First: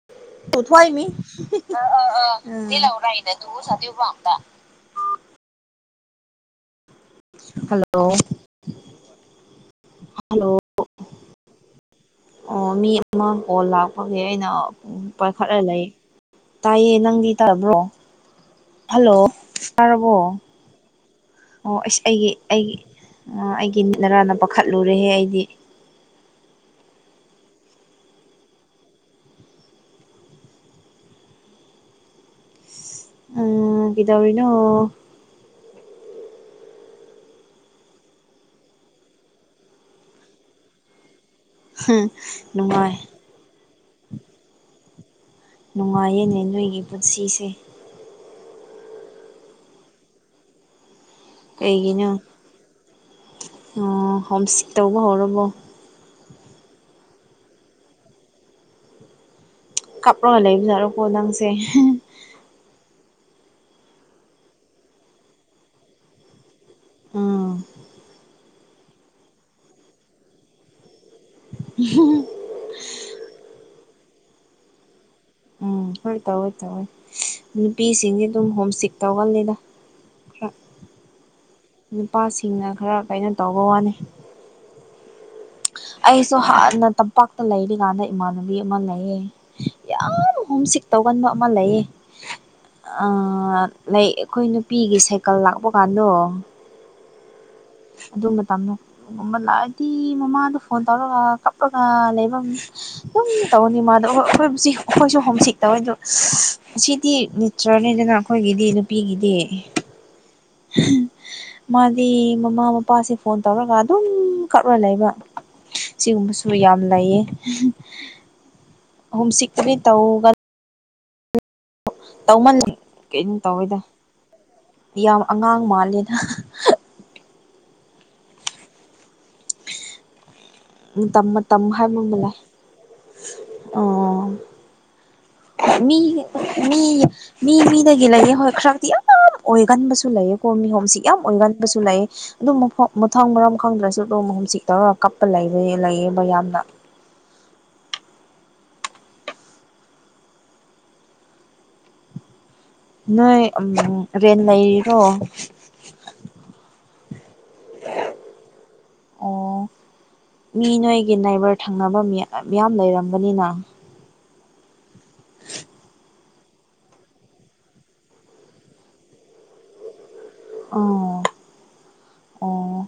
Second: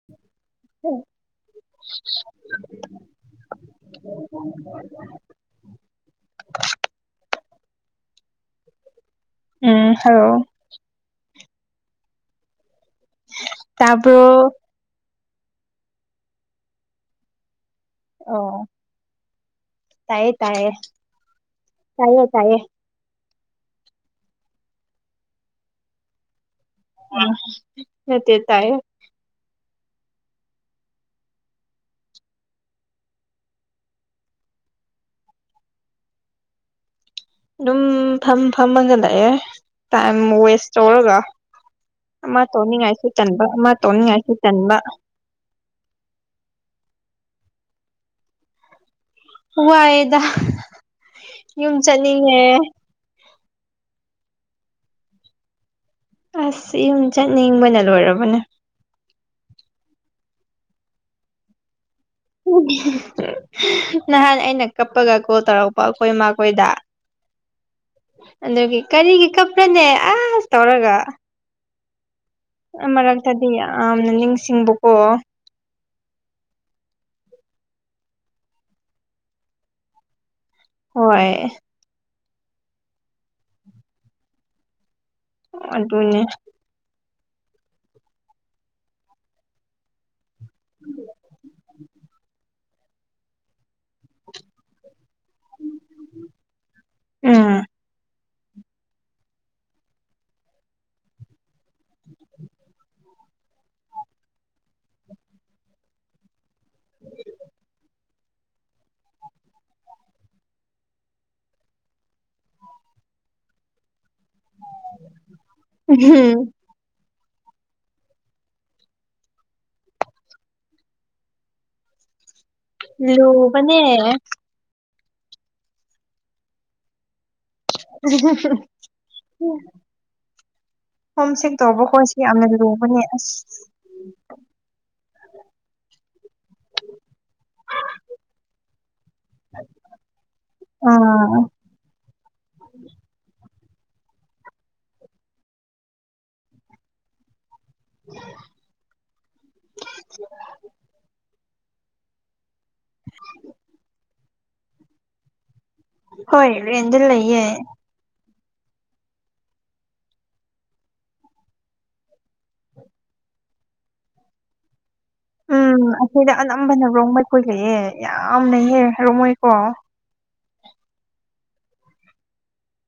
[unintelligible] Hello ꯎꯝ ꯍꯥꯏꯔꯛ ꯑꯣ ꯍꯜꯂꯣ ꯑꯣ ꯃꯤ ꯑꯃ ꯀꯣꯜ ꯂꯥꯛꯄꯒꯤ ꯑꯩꯅ ꯇꯥꯕ꯭ꯔꯣ ꯎꯝ ꯄꯥꯏꯈꯠꯂ ꯂꯩ ꯇꯥꯏꯌꯦ ꯅꯪꯗꯤ ꯇꯥꯕ꯭ꯔꯣ ꯑꯣ ꯍꯜꯂꯣ ꯇꯥꯔꯕꯣ ꯇꯥꯏꯌꯦ ꯇꯥꯏꯌꯦ ꯑꯣ ꯑꯩꯁ ꯇꯥꯏꯌꯦ ꯑꯩꯒꯤ ꯇꯥꯏꯌꯦ ꯑꯩꯒꯤ ꯑꯩꯒꯤ ꯅꯔꯥꯅ ꯄꯥꯈꯠꯂꯨꯔꯦꯍꯦ ꯑꯩꯗꯤ ꯌꯥꯟ ꯅꯠꯇꯦ ꯇꯥꯏꯌꯦ ꯎꯝ ꯀꯩꯗꯧꯔꯤꯅꯣ ꯑꯗꯨꯝ ꯐꯝ ꯐꯝꯃꯒ ꯂꯩꯌꯦ ꯇꯥꯏꯝ ꯋꯦꯁ ꯇꯧꯔꯒ ꯑꯃ ꯅꯨꯡꯉꯥꯏ ꯇꯧꯅꯤꯡꯉꯥꯏꯁꯨ ꯇꯟꯕ ꯑꯃ ꯇꯧꯅꯤꯡꯉꯥꯏꯁꯨ ꯇꯟꯕ ꯅꯨꯡꯉꯥꯏꯌꯦꯅꯦ ꯅꯣꯏꯒꯤ ꯄꯨꯟꯁꯤꯁꯦ ꯋꯥꯏꯗ ꯀꯩꯒꯤꯅꯣ ꯍꯣꯝ ꯁꯤꯛ ꯇꯧꯕ ꯍꯧꯔꯕꯣ ꯑꯁ ꯌꯨꯝ ꯆꯠꯅꯤꯡꯕꯅ ꯂꯣꯏꯔꯕꯅꯦ ꯀꯞꯔꯒ ꯂꯩꯕ ꯅꯔꯀꯣ ꯅꯪꯁꯦ ꯅꯍꯥꯟ ꯑꯩꯅ ꯀꯞꯄꯒ ꯀꯣꯜ ꯇꯧꯔꯛꯄ ꯑꯩꯈꯣꯏ ꯃꯈꯈꯣꯏꯗ ꯎꯝ ꯑꯗꯒꯤ ꯀꯔꯤꯒꯤ ꯀꯞꯄ꯭ꯔꯅꯦ ꯑꯁ ꯇꯧꯔꯒ ꯍ [unintelligible] ꯃꯔꯛꯇꯗꯤ ꯌꯥꯝꯅ ꯅꯤꯡꯁꯤꯡꯕꯀꯣ ꯐꯔ ꯇꯧꯋꯦ ꯇꯧꯋꯦ ꯅꯨꯄꯤꯁꯤꯡꯁꯦ ꯑꯗꯨꯝ ꯍꯣꯝ ꯏꯁꯇꯤꯛ ꯇꯧꯒꯜꯂꯤꯗ ꯈꯔ ꯍꯣꯏ ꯅꯨꯄꯥꯁꯤꯡꯅ ꯈꯔ ꯀꯩꯅꯣ ꯇꯧꯕ ꯋꯥꯅꯤ ꯑꯗꯨꯅꯦ ꯑꯩꯁꯨ ꯍꯥꯟꯅ ꯇꯝꯄꯥꯛꯇ ꯂꯩꯔꯤꯀꯥꯟꯗ ꯏꯃꯥꯟꯅꯕꯤ ꯑꯃ ꯂꯩꯌꯦ ꯌꯥꯝ ꯍꯣꯝ ꯁꯤꯛ ꯇꯧꯒꯟꯕ ꯑꯃ ꯂꯩꯌꯦ ꯑ ꯂꯩ ꯑꯩꯈꯣꯏ ꯅꯨꯄꯤꯒꯤ ꯁꯥꯏꯀꯜ ꯂꯥꯛꯄ ꯀꯥꯟꯗꯣ ꯎꯝ ꯑꯗꯨ ꯃꯇꯝꯗꯣ ꯑꯗꯨꯒꯨꯝꯕ ꯂꯥꯛꯑꯗꯤ ꯃꯃꯥꯗꯣ ꯐꯣꯟ ꯇꯧꯔꯒ ꯀꯞꯄꯒ ꯂꯩꯐꯝ ꯎꯏ ꯇꯧꯔꯅꯤ ꯃꯥꯗꯣ ꯍꯣ ꯑꯩꯈꯣꯏꯕꯁꯤ ꯑꯩꯈꯣꯏꯁꯨ ꯍꯣꯝꯁꯤꯛ ꯇꯧꯋꯦꯗꯣ ꯁꯤꯗꯤ ꯆꯔꯅꯦꯗꯅ ꯑꯩꯈꯣꯏꯒꯤꯗꯤ ꯅꯨꯄꯤꯒꯤꯗꯤ ꯃꯥꯗꯤ ꯃꯃꯥ ꯃꯄꯥꯁꯨ ꯐꯣꯟ ꯇꯧꯔꯒ ꯑꯗꯨꯝ ꯀꯞ ꯔ ꯂꯩꯕ ꯎꯝ ꯁꯤꯒꯨꯝꯕꯁꯨ ꯌꯥꯝ ꯂꯩꯌꯦ ꯍꯣꯝ ꯁꯤꯛꯄꯨꯗꯤ ꯇꯧꯒ ꯇꯧꯃꯜꯂꯦ ꯀꯩꯅꯣ ꯇꯧꯋꯤꯗ ꯂꯨꯕꯅꯦ ꯌꯥꯝ ꯑꯉꯥꯡ ꯃꯥꯜꯂꯦꯅ ꯎ [unintelligible] ꯃꯇꯝ ꯍꯣꯝ ꯁꯤꯛ ꯃꯇꯝ ꯇꯧꯕꯈꯣꯏ ꯁꯤ ꯌꯥꯝꯅ ꯂꯨꯕꯅꯦ ꯑꯁ ꯑꯥ ꯃꯤ ꯃꯤ ꯃꯤ ꯃꯤꯗꯒ ꯂꯩꯌꯦ ꯍꯣꯏ ꯈꯔꯗꯤ ꯑꯥ ꯌꯥꯝ ꯑꯣꯏꯒꯟꯕꯁꯨ ꯂꯩꯌꯦꯀꯣ ꯃꯤ ꯍꯣꯝꯁꯤꯛ ꯌꯥꯝ ꯑꯥ ꯑꯣꯏꯒꯟꯕꯁꯨ ꯂꯩꯌꯦ ꯑꯗꯨꯝ ꯃꯐꯝ ꯃꯊꯪ ꯃꯔꯝ ꯈꯪꯗ꯭ꯔꯁꯨ ꯑꯗꯨꯝ ꯍꯣꯝ ꯁꯤꯛ ꯇꯧꯔꯒ ꯀꯞꯄ ꯂꯩꯌꯦꯕ ꯌꯥꯝꯅ [unintelligible] ꯅꯣꯏ ꯎꯝ ꯔꯦꯟ ꯂꯩꯔꯤꯔꯣ ꯍꯣꯏ ꯔꯦꯟꯠ ꯇ ꯂꯩꯌꯦ ꯑꯣ ꯃꯤ ꯅꯣꯏꯒꯤ ꯅꯥꯏꯕꯔ ꯊꯪꯅꯕ ꯃꯤꯌꯥꯝ ꯂꯩꯔꯝꯕꯅꯤꯅ ꯎꯝ ꯑꯩꯈꯣꯏꯗ ꯑꯅꯝꯕꯅ ꯔꯣꯡꯃꯩ ꯈꯣꯏ ꯂꯩꯑꯦ ꯌꯥꯝꯂꯩꯍꯦ ꯔꯣꯡꯃꯩꯀꯣ ꯑꯣ ꯑꯣ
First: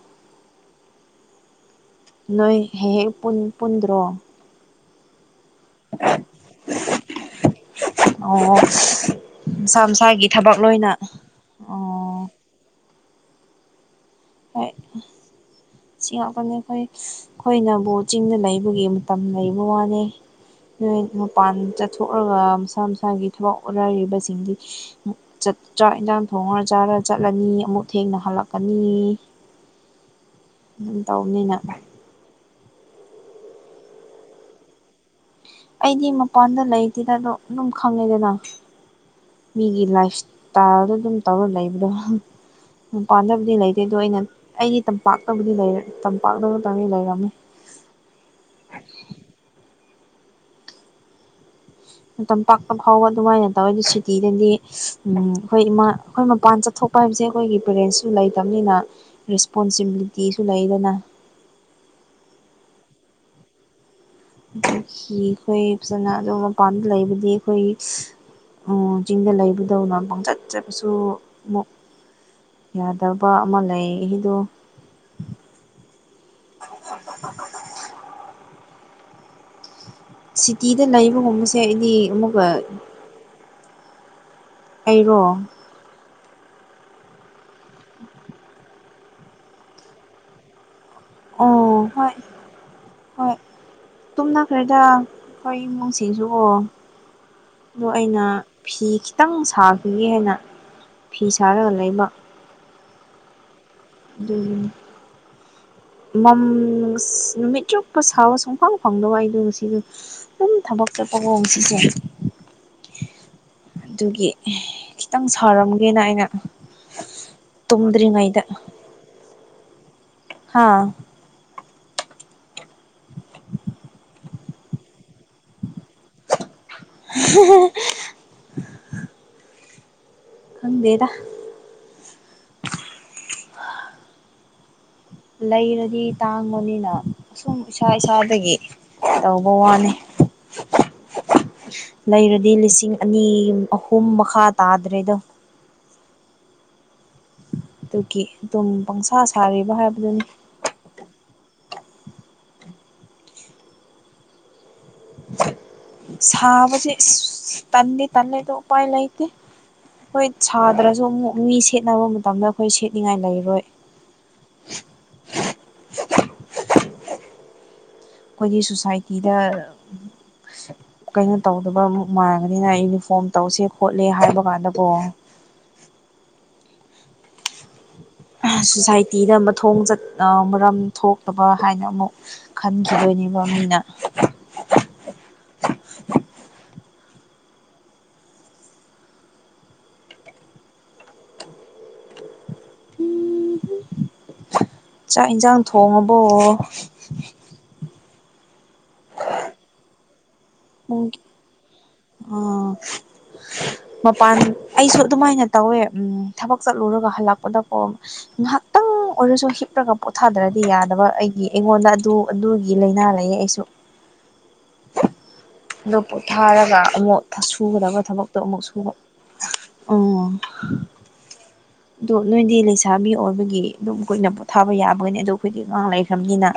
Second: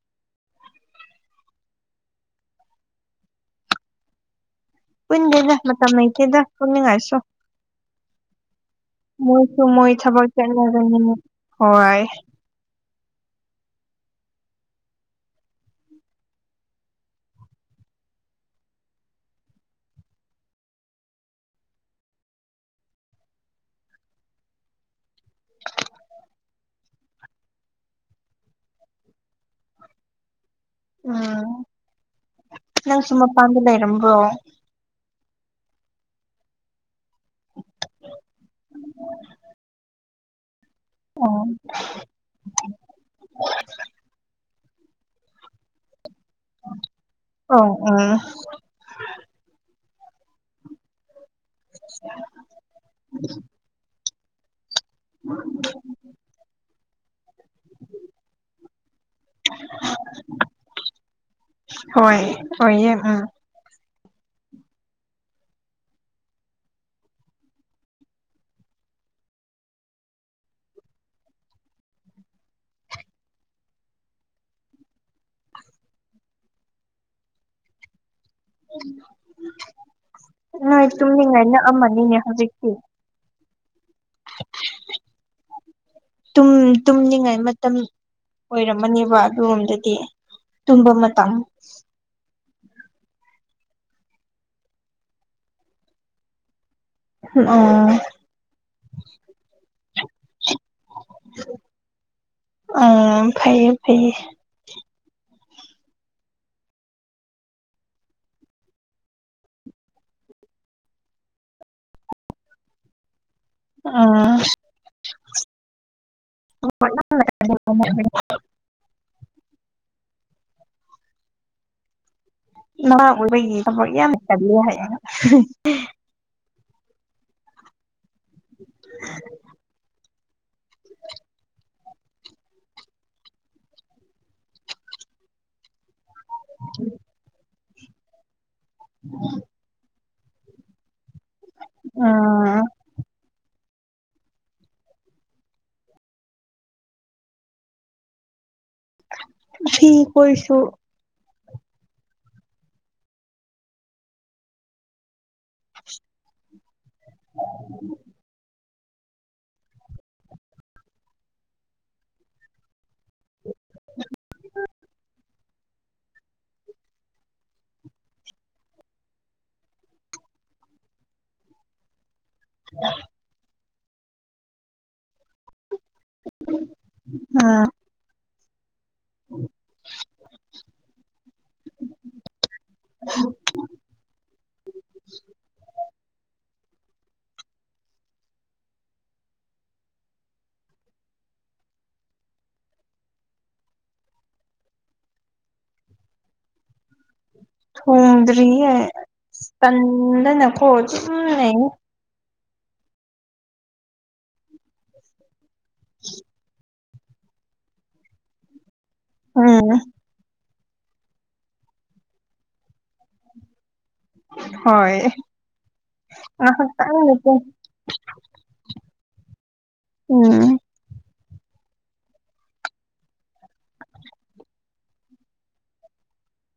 ꯅꯣꯏ ꯍꯦꯛ ꯍꯦꯛ ꯄꯨꯟꯗ꯭ꯔꯣ ꯄꯨꯟꯗꯦꯗ ꯃꯇꯝ ꯃꯩꯇꯩꯦꯗ ꯄꯨꯛꯅꯤꯡꯉꯥꯏꯁꯨ ꯑꯣ ꯃꯣꯏꯁꯨ ꯃꯁꯥ ꯃꯣꯏ ꯊꯕꯛ ꯃꯁꯥꯒꯤ ꯂꯣꯏꯅ ꯆꯠꯂꯒꯅꯤ ꯍꯣꯏ ꯑꯣ ꯍ‌ꯣꯏ ꯁꯤ ꯉꯥꯛꯀꯅꯤ ꯑꯩꯈꯣꯏ ꯑꯩꯈꯣꯏꯅꯕꯨꯕꯣ ꯆꯤꯡꯗ ꯂꯩꯕꯒꯤ ꯃꯇꯝ ꯂꯩꯕ ꯋꯥꯅꯤ ꯅꯣꯏ ꯃꯄꯥꯟ ꯆꯠꯊꯣꯛꯑꯒ ꯃꯁꯥ ꯃꯁꯥꯒꯤ ꯊꯕꯛ ꯑꯣꯠꯅꯔꯤꯕꯁꯤꯡꯗꯤ ꯆ ꯆꯥꯛ ꯏꯟꯖꯥꯡ ꯊꯣꯡꯉꯔ ꯆꯥꯔ ꯆꯠꯂꯅꯤ ꯑꯃꯨꯛ ꯊꯦꯡꯅ ꯍꯜꯂꯛꯀꯅꯤ ꯑꯗꯨꯝ ꯎꯝ ꯇꯧꯅꯤꯅ ꯅꯪꯁꯨ ꯃꯄꯥꯟꯗ ꯂꯩꯔꯝꯕꯔꯣ꯫ ꯑꯩꯗꯤ ꯃꯄꯥꯟꯗ ꯂꯩꯇꯦꯗ ꯑꯗꯨꯣ ꯑꯗꯨꯝ ꯈꯪꯉꯦꯗꯅ ꯃꯤꯒꯤ ꯂꯥꯏꯐ ꯇꯥꯔꯗ ꯑꯗꯨꯝ ꯑꯣ ꯇꯧꯔ ꯂꯩꯕꯗꯣ ꯄꯥꯟꯗꯕꯨꯗꯤ ꯂꯩꯇꯦ ꯑꯗꯣ ꯑꯩꯅ ꯑꯩꯒꯤ ꯇꯝꯄꯥꯛꯇꯕꯨꯗꯤ ꯇꯝꯄꯥꯛꯇꯕꯨꯛꯇꯪꯗꯤ ꯂꯩꯔꯝꯃꯦ ꯑꯣ ꯑꯣꯝ ꯃꯇꯝ ꯄꯥꯛꯄ ꯐꯥꯎꯕ ꯑꯗꯨꯃꯥꯏꯅ ꯇꯧꯋꯦ ꯑꯗꯨ ꯁꯨꯇꯤꯗꯗꯤ ꯎꯝ ꯑꯩꯈꯣꯏ ꯏꯃꯥ ꯑꯩꯈꯣꯏ ꯃꯄꯥꯟ ꯆꯠꯊꯣꯛꯄ ꯍꯥꯏꯕꯁꯦ ꯑꯩꯈꯣꯏꯒꯤ ꯄꯦꯔꯦꯟꯁꯁꯨ ꯂꯩꯇꯕꯅꯤꯅ ꯔꯦꯁꯄꯣꯟꯁꯤꯕꯤꯂꯤꯇꯤꯁꯨ ꯂꯩꯗꯅ ꯍꯣꯏ ꯍꯣꯏꯌꯦ ꯎꯝ ꯑꯗꯒꯤ ꯑꯩꯈꯣꯏ ꯐꯖꯅ ꯑꯗꯨꯣ ꯃꯄꯥꯟꯗ ꯂꯩꯕꯗꯤ ꯑꯩꯈꯣꯏ ꯆꯤꯡꯗ ꯂꯩꯕꯗꯧꯅ ꯄꯪꯆꯠ ꯆꯠꯄꯁꯨ ꯑꯃꯨꯛ ꯌꯥꯗꯕ ꯑꯃ ꯂꯩ ꯏꯗꯨ ꯁꯤꯇꯤꯗ ꯅꯣꯏ ꯇꯨꯝꯅꯤꯡꯉꯥꯏ ꯂꯩꯕꯒꯨꯝꯕꯁꯦ ꯑꯩꯗꯤ ꯅꯛꯑꯝꯃꯅꯤꯅꯦ ꯑꯃꯨꯛꯀ ꯍꯧꯖꯤꯛꯇꯤ ꯑꯩꯔꯣ ꯇꯨꯝꯅꯤꯉꯥꯏ ꯃꯇꯝ ꯑꯣꯏꯔꯝꯃꯅꯦꯕ ꯑꯗꯨꯔꯣꯝꯗꯗꯤ ꯇꯨꯝꯝꯕ ꯃꯇꯝ ꯑꯣ ꯍꯣꯏ ꯍꯣꯏ ꯇꯨꯝꯅꯈ꯭ꯔꯦꯗ ꯑꯩꯈꯣꯏ ꯏꯃꯨꯡꯁꯤꯡꯁꯨ ꯀꯣ ꯑꯗꯨ ꯑꯣ ꯑꯩꯅ ꯐꯤ ꯈꯤꯇꯪ ꯁꯥꯈꯤꯒꯦ ꯍꯥꯏꯅ ꯐꯤ ꯁꯥꯔꯒ ꯂꯩꯕ ꯑꯥ ꯐꯩꯌꯦ ꯐꯩꯌꯦ ꯑꯗꯨꯅꯤ ꯃꯝ ꯅꯨꯃꯤꯠ ꯆꯨꯞꯄ ꯁꯥꯕ ꯁꯨꯡꯐꯥꯡ ꯐꯪꯗꯕ ꯑꯩꯗ ꯁꯤꯒꯤ ꯊꯥꯕꯛ ꯆꯠꯄꯀꯣ ꯉꯥꯁꯤꯁꯦ ꯑꯗꯨꯒꯤ ꯑꯥ ꯈꯤꯇꯪ ꯁꯥꯥꯔꯝꯒꯦꯅ ꯑꯩꯅ ꯇꯨꯝꯗ꯭ꯔꯤꯉꯩꯗ ꯍꯥꯥ ꯅꯥꯍꯥ ꯑꯣꯏꯕꯒꯤ ꯊꯕꯛ ꯌꯥꯝꯅ ꯆꯠꯂꯦ ꯍꯥꯏ [unintelligible] [unintelligible] ꯈꯪꯗꯦꯗ ꯂꯩꯔꯗꯤ ꯇꯥꯡꯕꯅꯤꯅ ꯑꯁꯨꯝ ꯏꯁꯥ ꯏꯁꯥꯗꯒꯤ ꯇꯧꯕ ꯋꯥꯅꯤ ꯂꯩꯔꯗꯤ ꯑꯥ ꯂꯤꯁꯤꯡ ꯑꯅꯤ ꯑꯍꯨꯝ ꯃꯈꯥ ꯇꯥꯗ꯭ꯔꯦꯗꯣ ꯑꯗꯨꯒꯤ ꯑꯗꯨꯝ ꯄꯪꯁꯥ ꯁꯥꯔꯤꯕ ꯐꯤ ꯍꯥꯏꯕꯗꯨꯅ ꯈꯣꯏꯁꯨ ꯁꯥꯕꯁꯤ ꯇꯟꯗꯤ ꯇꯂꯦꯗꯣ ꯎꯄꯥꯏ ꯂꯩꯇꯦ ꯑꯩꯈꯣꯏ ꯁꯥꯗ꯭ꯔꯁꯨ ꯑꯃꯨꯛ ꯃꯤ ꯁꯦꯠꯅꯕ ꯃꯇꯝꯗ ꯑꯩꯈꯣꯏ ꯁꯦꯠꯅꯤꯡꯉꯥꯏ ꯂꯩꯔꯣꯏ [unintelligible] ꯑꯩꯈꯣꯏꯒꯤ ꯁꯣꯁꯥꯏꯇꯤꯗ ꯀꯩꯅꯣ ꯇꯧꯗꯕ ꯃꯥꯟꯒꯅꯤꯅ ꯌꯨꯅꯤꯐꯣꯔꯝ ꯇꯧꯁꯦ ꯈꯣꯠꯂꯦ ꯍꯥꯏꯕꯀꯥꯟꯗꯀꯣ ꯑꯥ ꯁꯣꯁꯥꯏꯇꯤꯗ ꯑꯃ ꯊꯣꯡ ꯆꯠ ꯃꯔꯝ ꯊꯣꯛꯇꯕ ꯍꯥꯏꯅ ꯑꯃꯨꯛ ꯈꯟꯈꯤꯗꯣꯏꯅꯦꯕ ꯃꯤꯅ [inaudible] [unintelligible] ꯆꯥꯛ ꯌꯦꯟꯁꯥꯡ ꯊꯣꯡꯉꯕꯣ ꯊꯣꯡꯗꯔꯤ ꯇꯟꯗꯅ ꯀꯣ ꯁꯨꯝ ꯂꯩꯔꯤ ꯑꯣ ꯃꯄꯥꯟ ꯑꯩꯁꯨ ꯑꯗꯨꯃꯥꯏꯅ ꯇꯧꯋꯦ ꯎꯝ ꯊꯕꯛ ꯆꯠꯂꯨꯔꯒ ꯍꯜꯂꯛꯄꯗꯀꯣ ꯉꯥꯏꯍꯥꯛꯇꯪ ꯑꯣꯏꯔꯁꯨ ꯎꯝ ꯍꯤꯞꯂꯒ ꯄꯣꯊꯥꯗ꯭ꯔꯗꯤ ꯌꯥꯗꯕ ꯑꯩꯒꯤ ꯑꯩꯉꯣꯟꯗ ꯑꯗꯨ ꯑꯗꯨꯒꯤ ꯂꯥꯏꯅꯥ ꯂꯩꯌꯦ ꯑꯩꯁꯨ ꯍꯣꯏ ꯑꯗꯨ ꯄꯣꯊꯥꯔꯒ ꯑꯃꯨꯛ ꯉꯥꯏꯍꯥꯛꯇꯪꯅꯤꯀꯣ ꯁꯨꯒꯗꯕ ꯊꯕꯛꯇꯣ ꯑꯃꯨꯛ ꯁꯨꯕ ꯎꯝ ꯑꯣ ꯑꯗꯣ ꯅꯣꯏꯗꯤ ꯂꯩꯁꯥꯕꯤ ꯑꯣꯏꯕꯒꯤ ꯑꯗꯨꯝ ꯀꯨꯏꯅ ꯄꯣꯊꯥꯕ ꯌꯥꯕꯅꯤ ꯑꯗꯣ ꯑꯩꯈꯣꯏꯗꯤ ꯑꯉꯥꯡ ꯂꯩꯈ꯭ꯔꯕꯅꯤꯅ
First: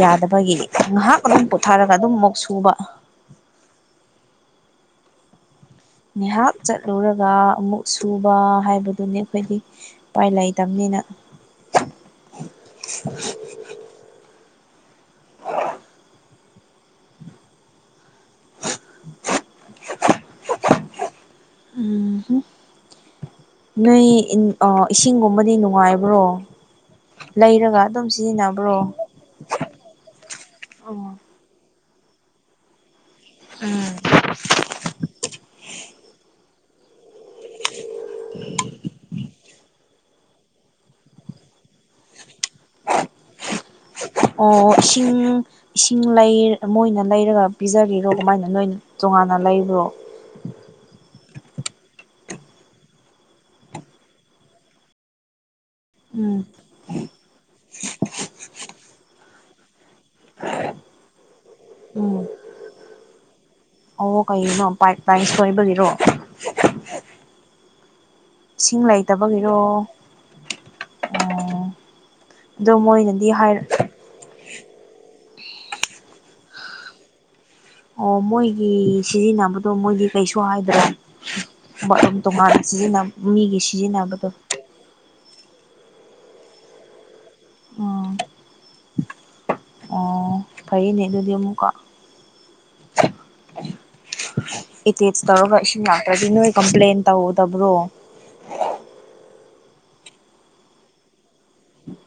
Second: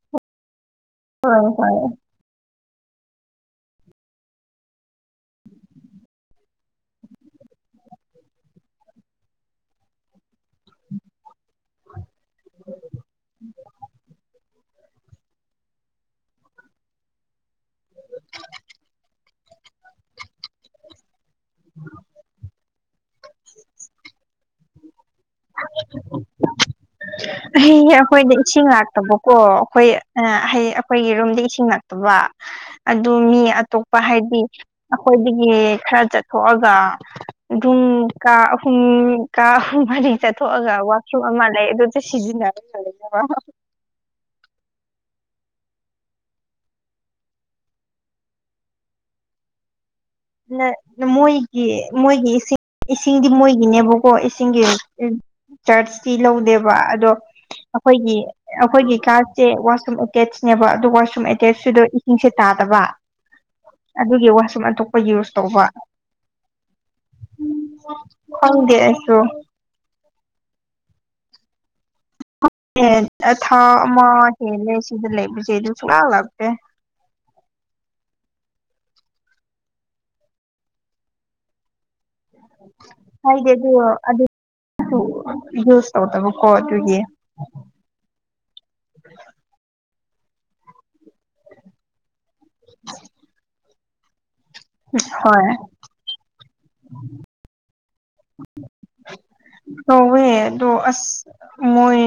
ꯌꯥꯗꯕꯒꯤ ꯉꯥꯏꯍꯥꯛ ꯍꯣꯏ ꯑꯗꯨꯝ ꯍꯣꯏ ꯄꯨꯊꯔꯒ ꯑꯗꯨꯝ ꯃꯨꯛ ꯁꯨꯕ ꯉꯍꯥꯛ ꯆꯠꯂꯨꯔꯒ ꯑꯃꯨꯛ ꯁꯨꯕ ꯍꯥꯏꯕꯗꯨꯅꯤ ꯑꯩꯈꯣꯏꯗꯤ ꯎꯄꯥꯏ ꯂꯩꯇꯕꯅꯤꯅ [inaudible] [inaudible] [unintelligible] ꯅꯣꯏ ꯏꯁꯤꯡꯒꯨꯝꯕꯗꯤ ꯅꯨꯡꯉꯥꯏꯕ꯭ꯔꯣ ꯂꯩꯔꯒ ꯑꯗꯨꯝ ꯁꯤꯖꯤꯟꯅꯕ꯭ꯔꯣ ꯀꯣ ꯑꯩꯈꯣꯏ ꯑꯩꯈꯣꯏꯒꯤ ꯔꯨꯝꯗ ꯏꯁꯤꯡ ꯅꯛꯇꯕ ꯑꯗꯨ ꯃꯤ ꯑꯇꯣꯞꯄ ꯍꯥꯏꯗꯤ ꯑꯩꯈꯣꯏꯗꯒꯤ ꯈꯔ ꯆꯠꯊꯣꯛꯑꯒ ꯑꯗꯨꯝ ꯀꯥ ꯑꯍꯨꯝ ꯀꯥ ꯑꯍꯨꯝ ꯃꯔꯤ ꯆꯠꯊꯣꯛꯑꯒ ꯋꯥꯁꯔꯨꯝ ꯑꯃ ꯂꯩ ꯑꯗꯨ ꯁꯤꯖꯤꯟꯅꯔ ꯂꯩꯔꯤꯅꯦꯕ ꯑꯣ ꯏꯁꯤꯡ ꯏꯁꯤꯡ ꯂꯩ ꯃꯣꯏꯅ ꯂꯩꯔꯒ ꯄꯤꯖꯔꯤꯔꯣ ꯀꯃꯥꯏꯅ ꯅꯣꯏꯅ ꯇꯣꯉꯥꯟꯅ ꯂꯩꯕ꯭ꯔꯣ ꯅ ꯃꯣꯏꯒꯤ ꯃꯣꯏꯒꯤ ꯏꯁꯤꯡ ꯏꯁꯤꯡ ꯆꯔꯆꯇꯤ ꯎꯝ ꯂꯧꯗꯦꯕ ꯑꯗꯣ ꯑꯩꯈꯣꯏꯒꯤ ꯑꯩꯈꯣꯏꯒꯤ ꯀ꯭ꯂꯥꯁꯁꯦ ꯋꯥꯁꯔꯨꯝ ꯑꯦꯗꯁꯅꯦꯕ ꯑꯗꯨ ꯋꯥꯁꯔꯨꯝ ꯑꯦꯇꯦꯆꯇꯨꯗ ꯎꯝ ꯏꯁꯤꯡꯁꯦ ꯇꯥꯗꯕ ꯑꯗꯨꯒꯤ ꯋꯥꯁꯔꯨꯝ ꯑꯗꯨ ꯣꯏꯕꯒꯤꯔꯣ ꯈꯪꯗꯦ ꯏꯁꯤꯡ ꯑꯩꯁꯨ ꯂꯩꯇꯕꯒꯤꯔꯣ ꯇꯣ ꯎ ꯑꯦ ꯊꯥ ꯑꯃ ꯍꯦꯜꯂꯦ ꯁꯤꯗ ꯂꯩꯕꯁꯦ ꯑꯗꯨ ꯁꯨꯡꯂꯥꯛ ꯂꯥꯛꯄꯦ ꯑꯣ ꯃꯣꯏꯒꯤ ꯁꯤꯖꯤꯟꯅꯕꯗꯣ ꯃꯣꯏꯗꯤ ꯀꯩꯁꯨ ꯍꯥꯏꯗ꯭ꯔꯣ ꯕꯠꯔꯨꯝ ꯇꯣꯉꯥꯟ ꯁꯤꯖꯤꯟꯅꯕ ꯍꯥꯏꯗꯤ ꯃꯤꯒꯤ ꯑꯗꯨ ꯁꯤꯖꯤꯟꯅꯕꯗꯣ ꯑꯗꯨ ꯌꯨꯁ ꯇꯧꯗꯕꯀꯣ ꯑꯗꯨꯒꯤ ꯎꯝ ꯑꯣ ꯐꯩꯅꯦ ꯑꯗꯨꯗꯤ ꯑꯃꯨꯛꯀꯣ [inaudible] ꯏꯇꯦꯆ ꯍꯣꯏ ꯇꯧꯔꯒ ꯏꯁꯤꯡ ꯉꯥꯛꯇ꯭ꯔꯗꯤ ꯅꯣꯏ ꯀꯝꯄ꯭ꯂꯦꯟ ꯇꯧꯒꯗꯕ꯭ꯔꯣ ꯍꯋꯦ ꯑꯗꯣ ꯑꯁ ꯃꯣꯏ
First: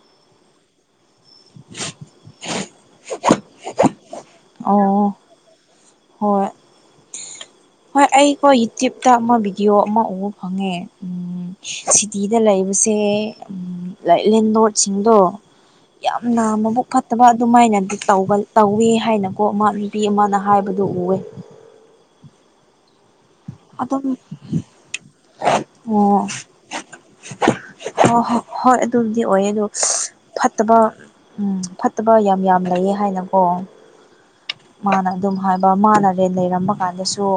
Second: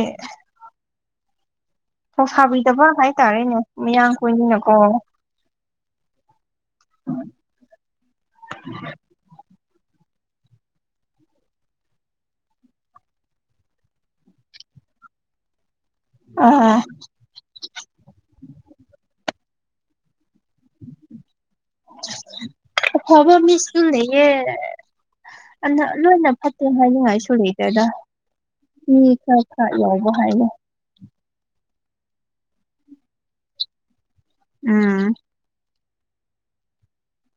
ꯊꯧꯁꯥꯕꯤꯗꯕ ꯍꯥꯏꯇꯥꯔꯦꯅꯦ ꯃꯤꯌꯥꯝ ꯀꯨꯏꯅꯤꯅꯀꯣ ꯑꯣ ꯍꯣꯏ [unintelligible] ꯍꯣꯏ ꯑꯩꯈꯣ ꯌꯨꯇ꯭ꯌꯨꯕꯇ ꯑꯃ ꯚꯤꯗꯤꯑꯣ ꯑꯃ ꯎ ꯐꯪꯉꯦ ꯁꯤꯇꯤꯗ ꯂꯩꯕꯁꯦ ꯂꯥꯏ ꯂꯦꯟꯗꯣꯠꯁꯤꯡꯗꯣ ꯌꯥꯝ ꯑꯥ ꯅꯥꯝꯃꯕꯨ ꯐꯠꯇꯕ ꯑꯗꯨꯃꯥꯏꯅꯗꯤ ꯇꯧꯕ ꯇꯧꯋꯦ ꯍꯥꯏꯅꯀꯣ ꯑꯃ ꯅꯨꯄꯤ ꯑꯃꯅ ꯍꯥꯏꯕꯗꯨ ꯎꯋꯦ ꯑꯐꯕ ꯃꯤꯁꯨ ꯑꯗꯨꯝ ꯂꯩꯌꯦ ꯑꯗꯨꯅ ꯑꯣ ꯂꯣꯏꯅ ꯐꯠꯇꯦ ꯍꯥꯏꯅ ꯍꯥꯏ ꯂꯩꯇꯦꯗ ꯍꯣꯏ ꯍꯣꯏ ꯍꯣꯏ ꯃꯤ ꯑꯗꯨꯕꯨꯗꯤ ꯈꯔ ꯑꯣꯏꯌꯦ ꯑꯗꯨ ꯈꯔ ꯌꯥꯎꯕ ꯍꯥꯏꯅ [unintelligible] ꯎꯝ ꯐꯠꯇꯕ ꯌꯥꯝ ꯌꯥꯝ ꯂꯩꯌꯦ ꯍꯥꯏꯅꯀꯣ ꯎꯝ ꯃꯥꯅ ꯑꯗꯨꯝ ꯍꯥꯏꯕ ꯏꯃꯥꯟꯅꯔꯦꯟ ꯂꯩꯔꯝꯕ ꯀꯥꯟꯗꯁꯨ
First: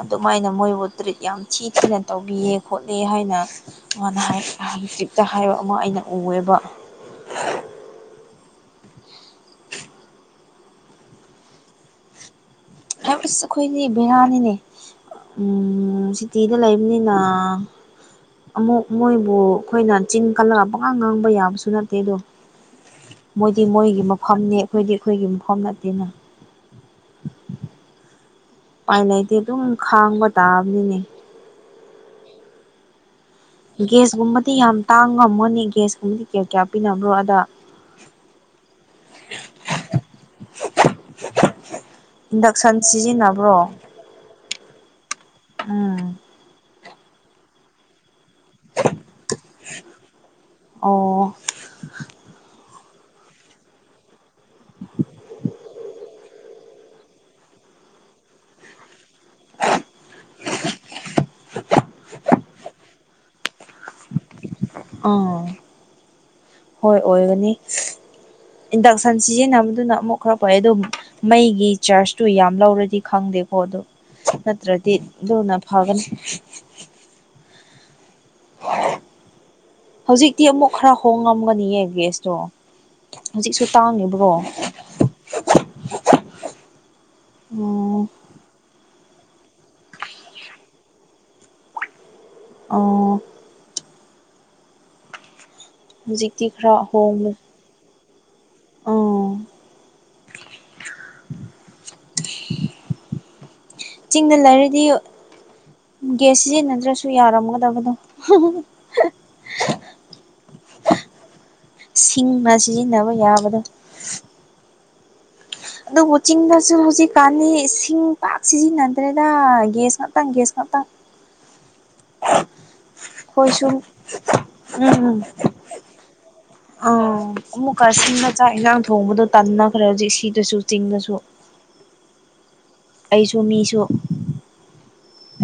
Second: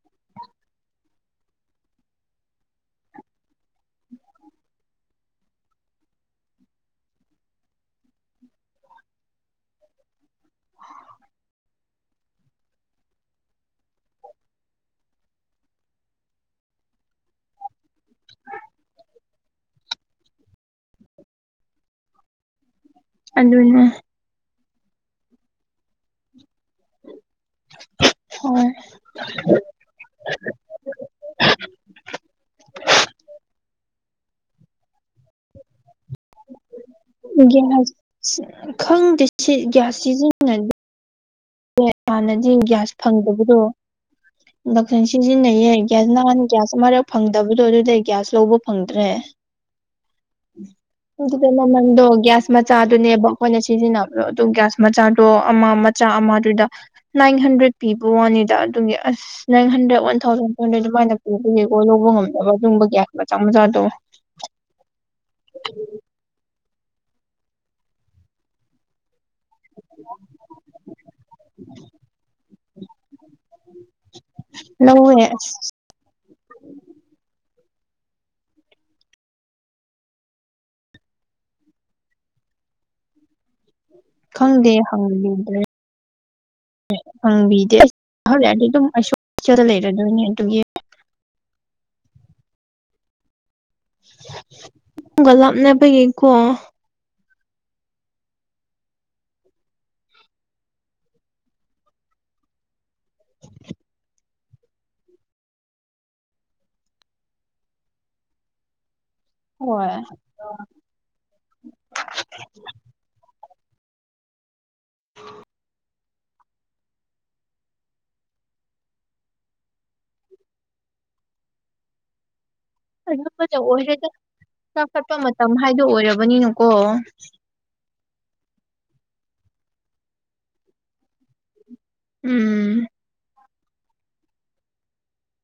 ꯑꯗꯨꯃꯥꯏꯅ ꯃꯣꯏꯕꯨ ꯇ꯭ꯔꯤꯠ ꯌꯥꯝ ꯊꯤ ꯊꯤꯅ ꯇꯧꯕꯤꯌꯦ ꯈꯣꯠꯂꯦ ꯍꯥꯏꯅ ꯃꯥꯅ ꯍꯥꯏ ꯍꯧꯖꯛꯇ ꯍꯥꯏꯕ ꯑꯃ ꯑꯩꯅ ꯎꯑꯦꯕ ꯑꯦꯝ ꯏꯁ ꯑꯩꯈꯣꯏꯅꯤ ꯕꯤꯔꯌꯥꯅꯤꯅꯦ ꯎꯝ ꯁꯤꯇꯤꯗ ꯂꯩꯕꯅꯤꯅ ꯑꯃꯨꯛ ꯃꯣꯏ ꯕꯨ ꯑꯩꯈꯣꯏꯅ ꯆꯤꯡ ꯀꯜꯂꯒ ꯄꯀꯥꯡ ꯉꯥꯡꯕ ꯌꯥꯕꯁꯨ ꯅꯠꯇꯦ ꯑꯗꯣ ꯃꯣꯏꯗꯤ ꯑꯗꯨꯅꯦ ꯃꯣꯏꯒꯤ ꯃ ꯐꯐꯝꯅꯤ ꯑꯩꯈꯣꯏꯗꯤ ꯑꯩꯈꯣꯏꯒꯤ ꯃꯐꯝ ꯅꯠꯇꯦꯅ ꯍꯣꯏ ꯎꯄꯥꯏ ꯂꯩꯇꯦ ꯑꯗꯨꯝ ꯈꯥꯡꯕ ꯇꯥꯕꯅꯤꯅꯦ [inaudible] ꯒ꯭ꯌꯥꯁꯒꯨꯝꯕꯗꯤ ꯌꯥꯝ ꯇꯥꯡ ꯉꯝꯃꯅꯦ ꯒ꯭ꯌꯥꯁꯀꯨꯝꯕꯗꯤ ꯀꯌꯥ-ꯀꯌꯥ ꯄꯤꯅꯕ꯭ꯣꯔ ꯒꯤ꯭ꯌꯥꯁ ꯈꯪꯗꯦ ꯒ ꯒꯤ꯭ꯌꯥꯁ ꯁꯤꯖꯤꯟꯅꯗꯦ ꯍꯥꯟꯅꯗꯤ ꯏꯟꯗꯛꯁꯟ ꯒ꯭ꯌꯥꯁ ꯁꯤꯖꯤꯟꯅꯕ꯭ꯔꯣ ꯐꯪꯗꯕꯗꯣ ꯏꯟꯗꯛꯁꯟ ꯁꯤꯖꯤꯟꯅꯩꯌꯦ ꯎꯝ ꯒ꯭ꯌꯥꯁ ꯅꯍꯥꯟ ꯒ꯭ꯌꯥꯁ ꯑꯃꯛ ꯐꯪꯗꯕꯗꯣ ꯑꯗꯨꯗ ꯒ꯭ꯌꯥꯁ ꯂꯧꯕ ꯐꯪꯗ꯭ꯔꯦ ꯑꯣ ꯑꯗꯨ ꯃꯃꯟꯗꯣ ꯒ꯭ꯌꯥꯁ ꯃꯆꯥꯗꯨꯅꯦꯕ ꯑꯩꯈꯣꯏꯅ ꯁꯤꯖꯤꯟꯅꯕ꯭ꯔꯣ ꯑꯗꯨ ꯒ꯭ꯌꯥꯁ ꯃꯆꯥꯗꯣ ꯑꯃ ꯃꯆꯥ ꯑꯃ ꯑꯗꯨꯗ ꯅꯥꯏꯟ ꯍꯟꯗ꯭ꯔꯦꯠ ꯄꯤꯕ ꯋꯥꯅꯤꯗ ꯑꯗꯨꯒꯤ ꯑꯁ ꯅꯪ ꯍꯟꯗꯛ ꯋꯥꯟ ꯊꯥꯎꯖꯟ ꯇꯨ ꯍꯟꯗ꯭ꯔꯦꯗ ꯑꯗꯨꯃꯥꯏꯅ ꯄꯤꯕꯤꯒꯦꯀꯣ ꯂꯧꯕ ꯉꯝꯗꯕ ꯑꯗꯨꯒꯨꯝꯕ ꯒꯤꯌꯥꯁ ꯃꯆꯥꯛ ꯃꯆꯥꯗꯣ [inaudible] ꯑꯥ ꯍꯣꯏ ꯑꯣꯏꯒꯅꯤ ꯏꯟꯗꯛꯁꯟ ꯁꯤꯖꯤꯟꯅꯕꯗꯨꯅ ꯑꯃꯨꯛ ꯈꯔ ꯄꯦ ꯑꯗꯨ ꯃꯩꯒꯤ ꯆꯥꯔꯖꯇꯨ ꯌꯥꯝ ꯂꯧꯔꯗꯤ ꯈꯪꯗꯦꯀꯣ ꯑꯗꯨ ꯅꯠꯇ꯭ꯔꯗꯤ ꯂꯧꯋꯦ ꯑꯁ ꯂꯨꯅ ꯐꯒꯅꯤ [inaudible] ꯍꯧꯖꯤꯛꯇꯤ ꯑꯃꯨꯛ ꯈꯔ ꯍꯣꯡꯉꯝꯒꯅꯤꯌꯦ ꯒ꯭ꯦꯁꯇꯣ ꯍꯧꯖꯤꯛꯁꯨ ꯇꯥꯡꯉꯦꯕ ꯈꯪꯗꯦ ꯍꯪꯈꯤꯗꯔꯦ ꯍꯪꯕꯤꯗꯦ ꯑꯩ ꯑꯣ ꯍꯧꯔꯛꯑꯗꯤ ꯑꯗꯨꯝ ꯑꯩ ꯂꯩꯔꯗꯣꯏꯅꯦ ꯑꯗꯨꯒꯤ ꯑ ꯂꯝ ꯅ ꯍꯧꯖꯤꯛꯇꯤ ꯈꯔ ꯑꯍꯣꯡꯉ ꯎꯝ ꯆꯤꯡꯗ ꯂꯩꯔꯗꯤ ꯒꯦꯁ ꯁꯤꯖꯤꯟꯅꯗ꯭ꯔꯁꯨ ꯌꯥꯔꯝꯒꯗꯕꯅꯦ ꯍꯣꯏ ꯁꯤꯡꯅ ꯁꯤꯖꯤꯟꯅꯕ ꯌꯥꯕꯗꯣ ꯑꯗꯨꯕꯨ ꯆꯤꯡꯗꯁꯨ ꯍꯧꯖꯤꯛꯀꯥꯟꯗꯤ ꯁꯤꯡ ꯄꯥꯛ ꯁꯤꯖꯤꯟꯅꯗ꯭ꯔꯦꯗ ꯒ꯭ꯌꯥꯁ ꯉꯥꯛꯇꯪ ꯒ꯭ꯌꯥꯁ ꯉꯥꯛꯇꯪ [inaudible] ꯑꯗꯨ ꯐꯗ ꯑꯣꯏꯔ꯭ꯔꯦꯗ ꯆꯥꯎꯈꯠꯄ ꯎꯝ ꯃꯇꯝ ꯍꯥꯏꯗꯣ ꯑꯣꯏꯔꯕꯅꯤꯅꯀꯣ ꯑꯃꯨꯛꯀꯁꯤꯡꯅ ꯆꯥꯛ ꯏꯟꯁꯥꯡ ꯊꯣꯡꯕꯗꯣ ꯇꯟꯅꯈ꯭ꯔꯦ ꯍꯧꯖꯤꯛ ꯁꯤꯗꯁꯨ ꯆꯤꯡꯗꯁꯨ ꯎꯝ ꯑꯩꯁꯨ ꯃꯤꯁꯨ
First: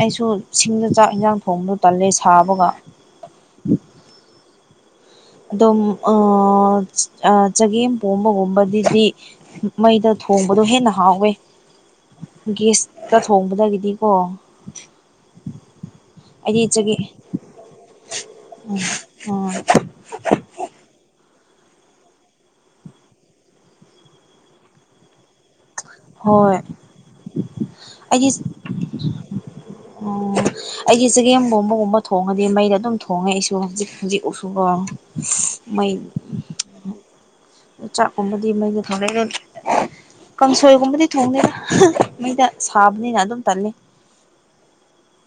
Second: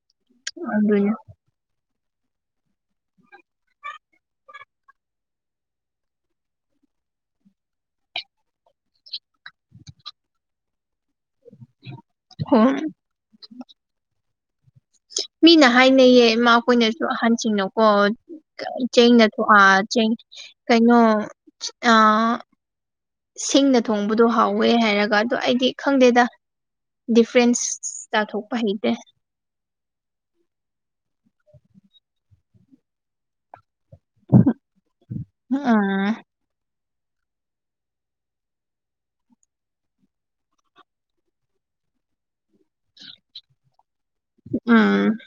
ꯑꯩꯁꯨ ꯁꯤꯡꯗ ꯆꯥꯛ ꯑꯗꯨꯅꯦ ꯏꯟꯁꯥꯡ ꯊꯣꯡꯗ ꯇꯜꯂꯦ ꯁꯥꯕꯒ ꯑꯗꯨꯝ ꯆꯒꯦꯝ ꯄꯣꯝꯕꯒꯨꯝꯕꯗꯤ ꯁꯤ ꯃꯩꯗ ꯊꯣꯡꯕꯗꯣ ꯍꯦꯟꯅ ꯍꯥꯎꯋꯦ ꯍꯣꯏ ꯒꯦꯁꯇ ꯊꯣꯡꯕꯗꯒꯤꯗꯤꯀꯣ ꯃꯤꯅ ꯍꯥꯏꯅꯩꯌꯦ ꯑꯩꯗꯤ ꯆꯒꯦ ꯏꯃꯥꯈꯣꯏꯅꯁꯨ ꯑꯍꯟꯁꯤꯡꯅꯀꯣ ꯆꯦꯡꯅ ꯎꯝ ꯊꯥ ꯀꯩꯅꯩꯅꯣ ꯑ ꯁꯤꯡꯅ ꯊꯣꯡꯕꯗꯣ ꯍꯥꯎꯋꯦ ꯍꯥꯏꯔꯒ ꯑꯗꯣ ꯑꯩꯗꯤ ꯈꯪꯗꯦꯗ ꯍꯣꯏ ꯗꯤꯐ꯭ꯔꯦꯟꯁ ꯇꯥꯊꯣꯛꯄ ꯍꯩꯇꯦ ꯑꯣ ꯑꯩꯒꯤ ꯆꯒꯦꯝꯒꯣꯝꯕꯒꯨꯝꯕ ꯊꯣꯡꯉꯗꯤ ꯃꯩꯗ ꯑꯗꯨꯝ ꯊꯣꯡꯉꯦ ꯑꯩꯁꯨ ꯍꯧꯖꯤꯛ ꯖꯤꯛ ꯎꯁꯨꯕ ꯃꯩ ꯎꯝ ꯆꯥꯛꯀꯨꯝꯕꯗꯤ ꯃꯩꯗꯤ ꯊꯅ ꯍꯦꯟ ꯀꯥꯡꯁꯣꯏꯒꯨꯝꯕꯗꯤ ꯊꯣꯡꯅꯤꯦꯅ ꯃꯩꯗ ꯁꯥꯕꯅꯤꯅ ꯑꯗꯨꯝ ꯇꯜꯂꯤ ꯑꯝ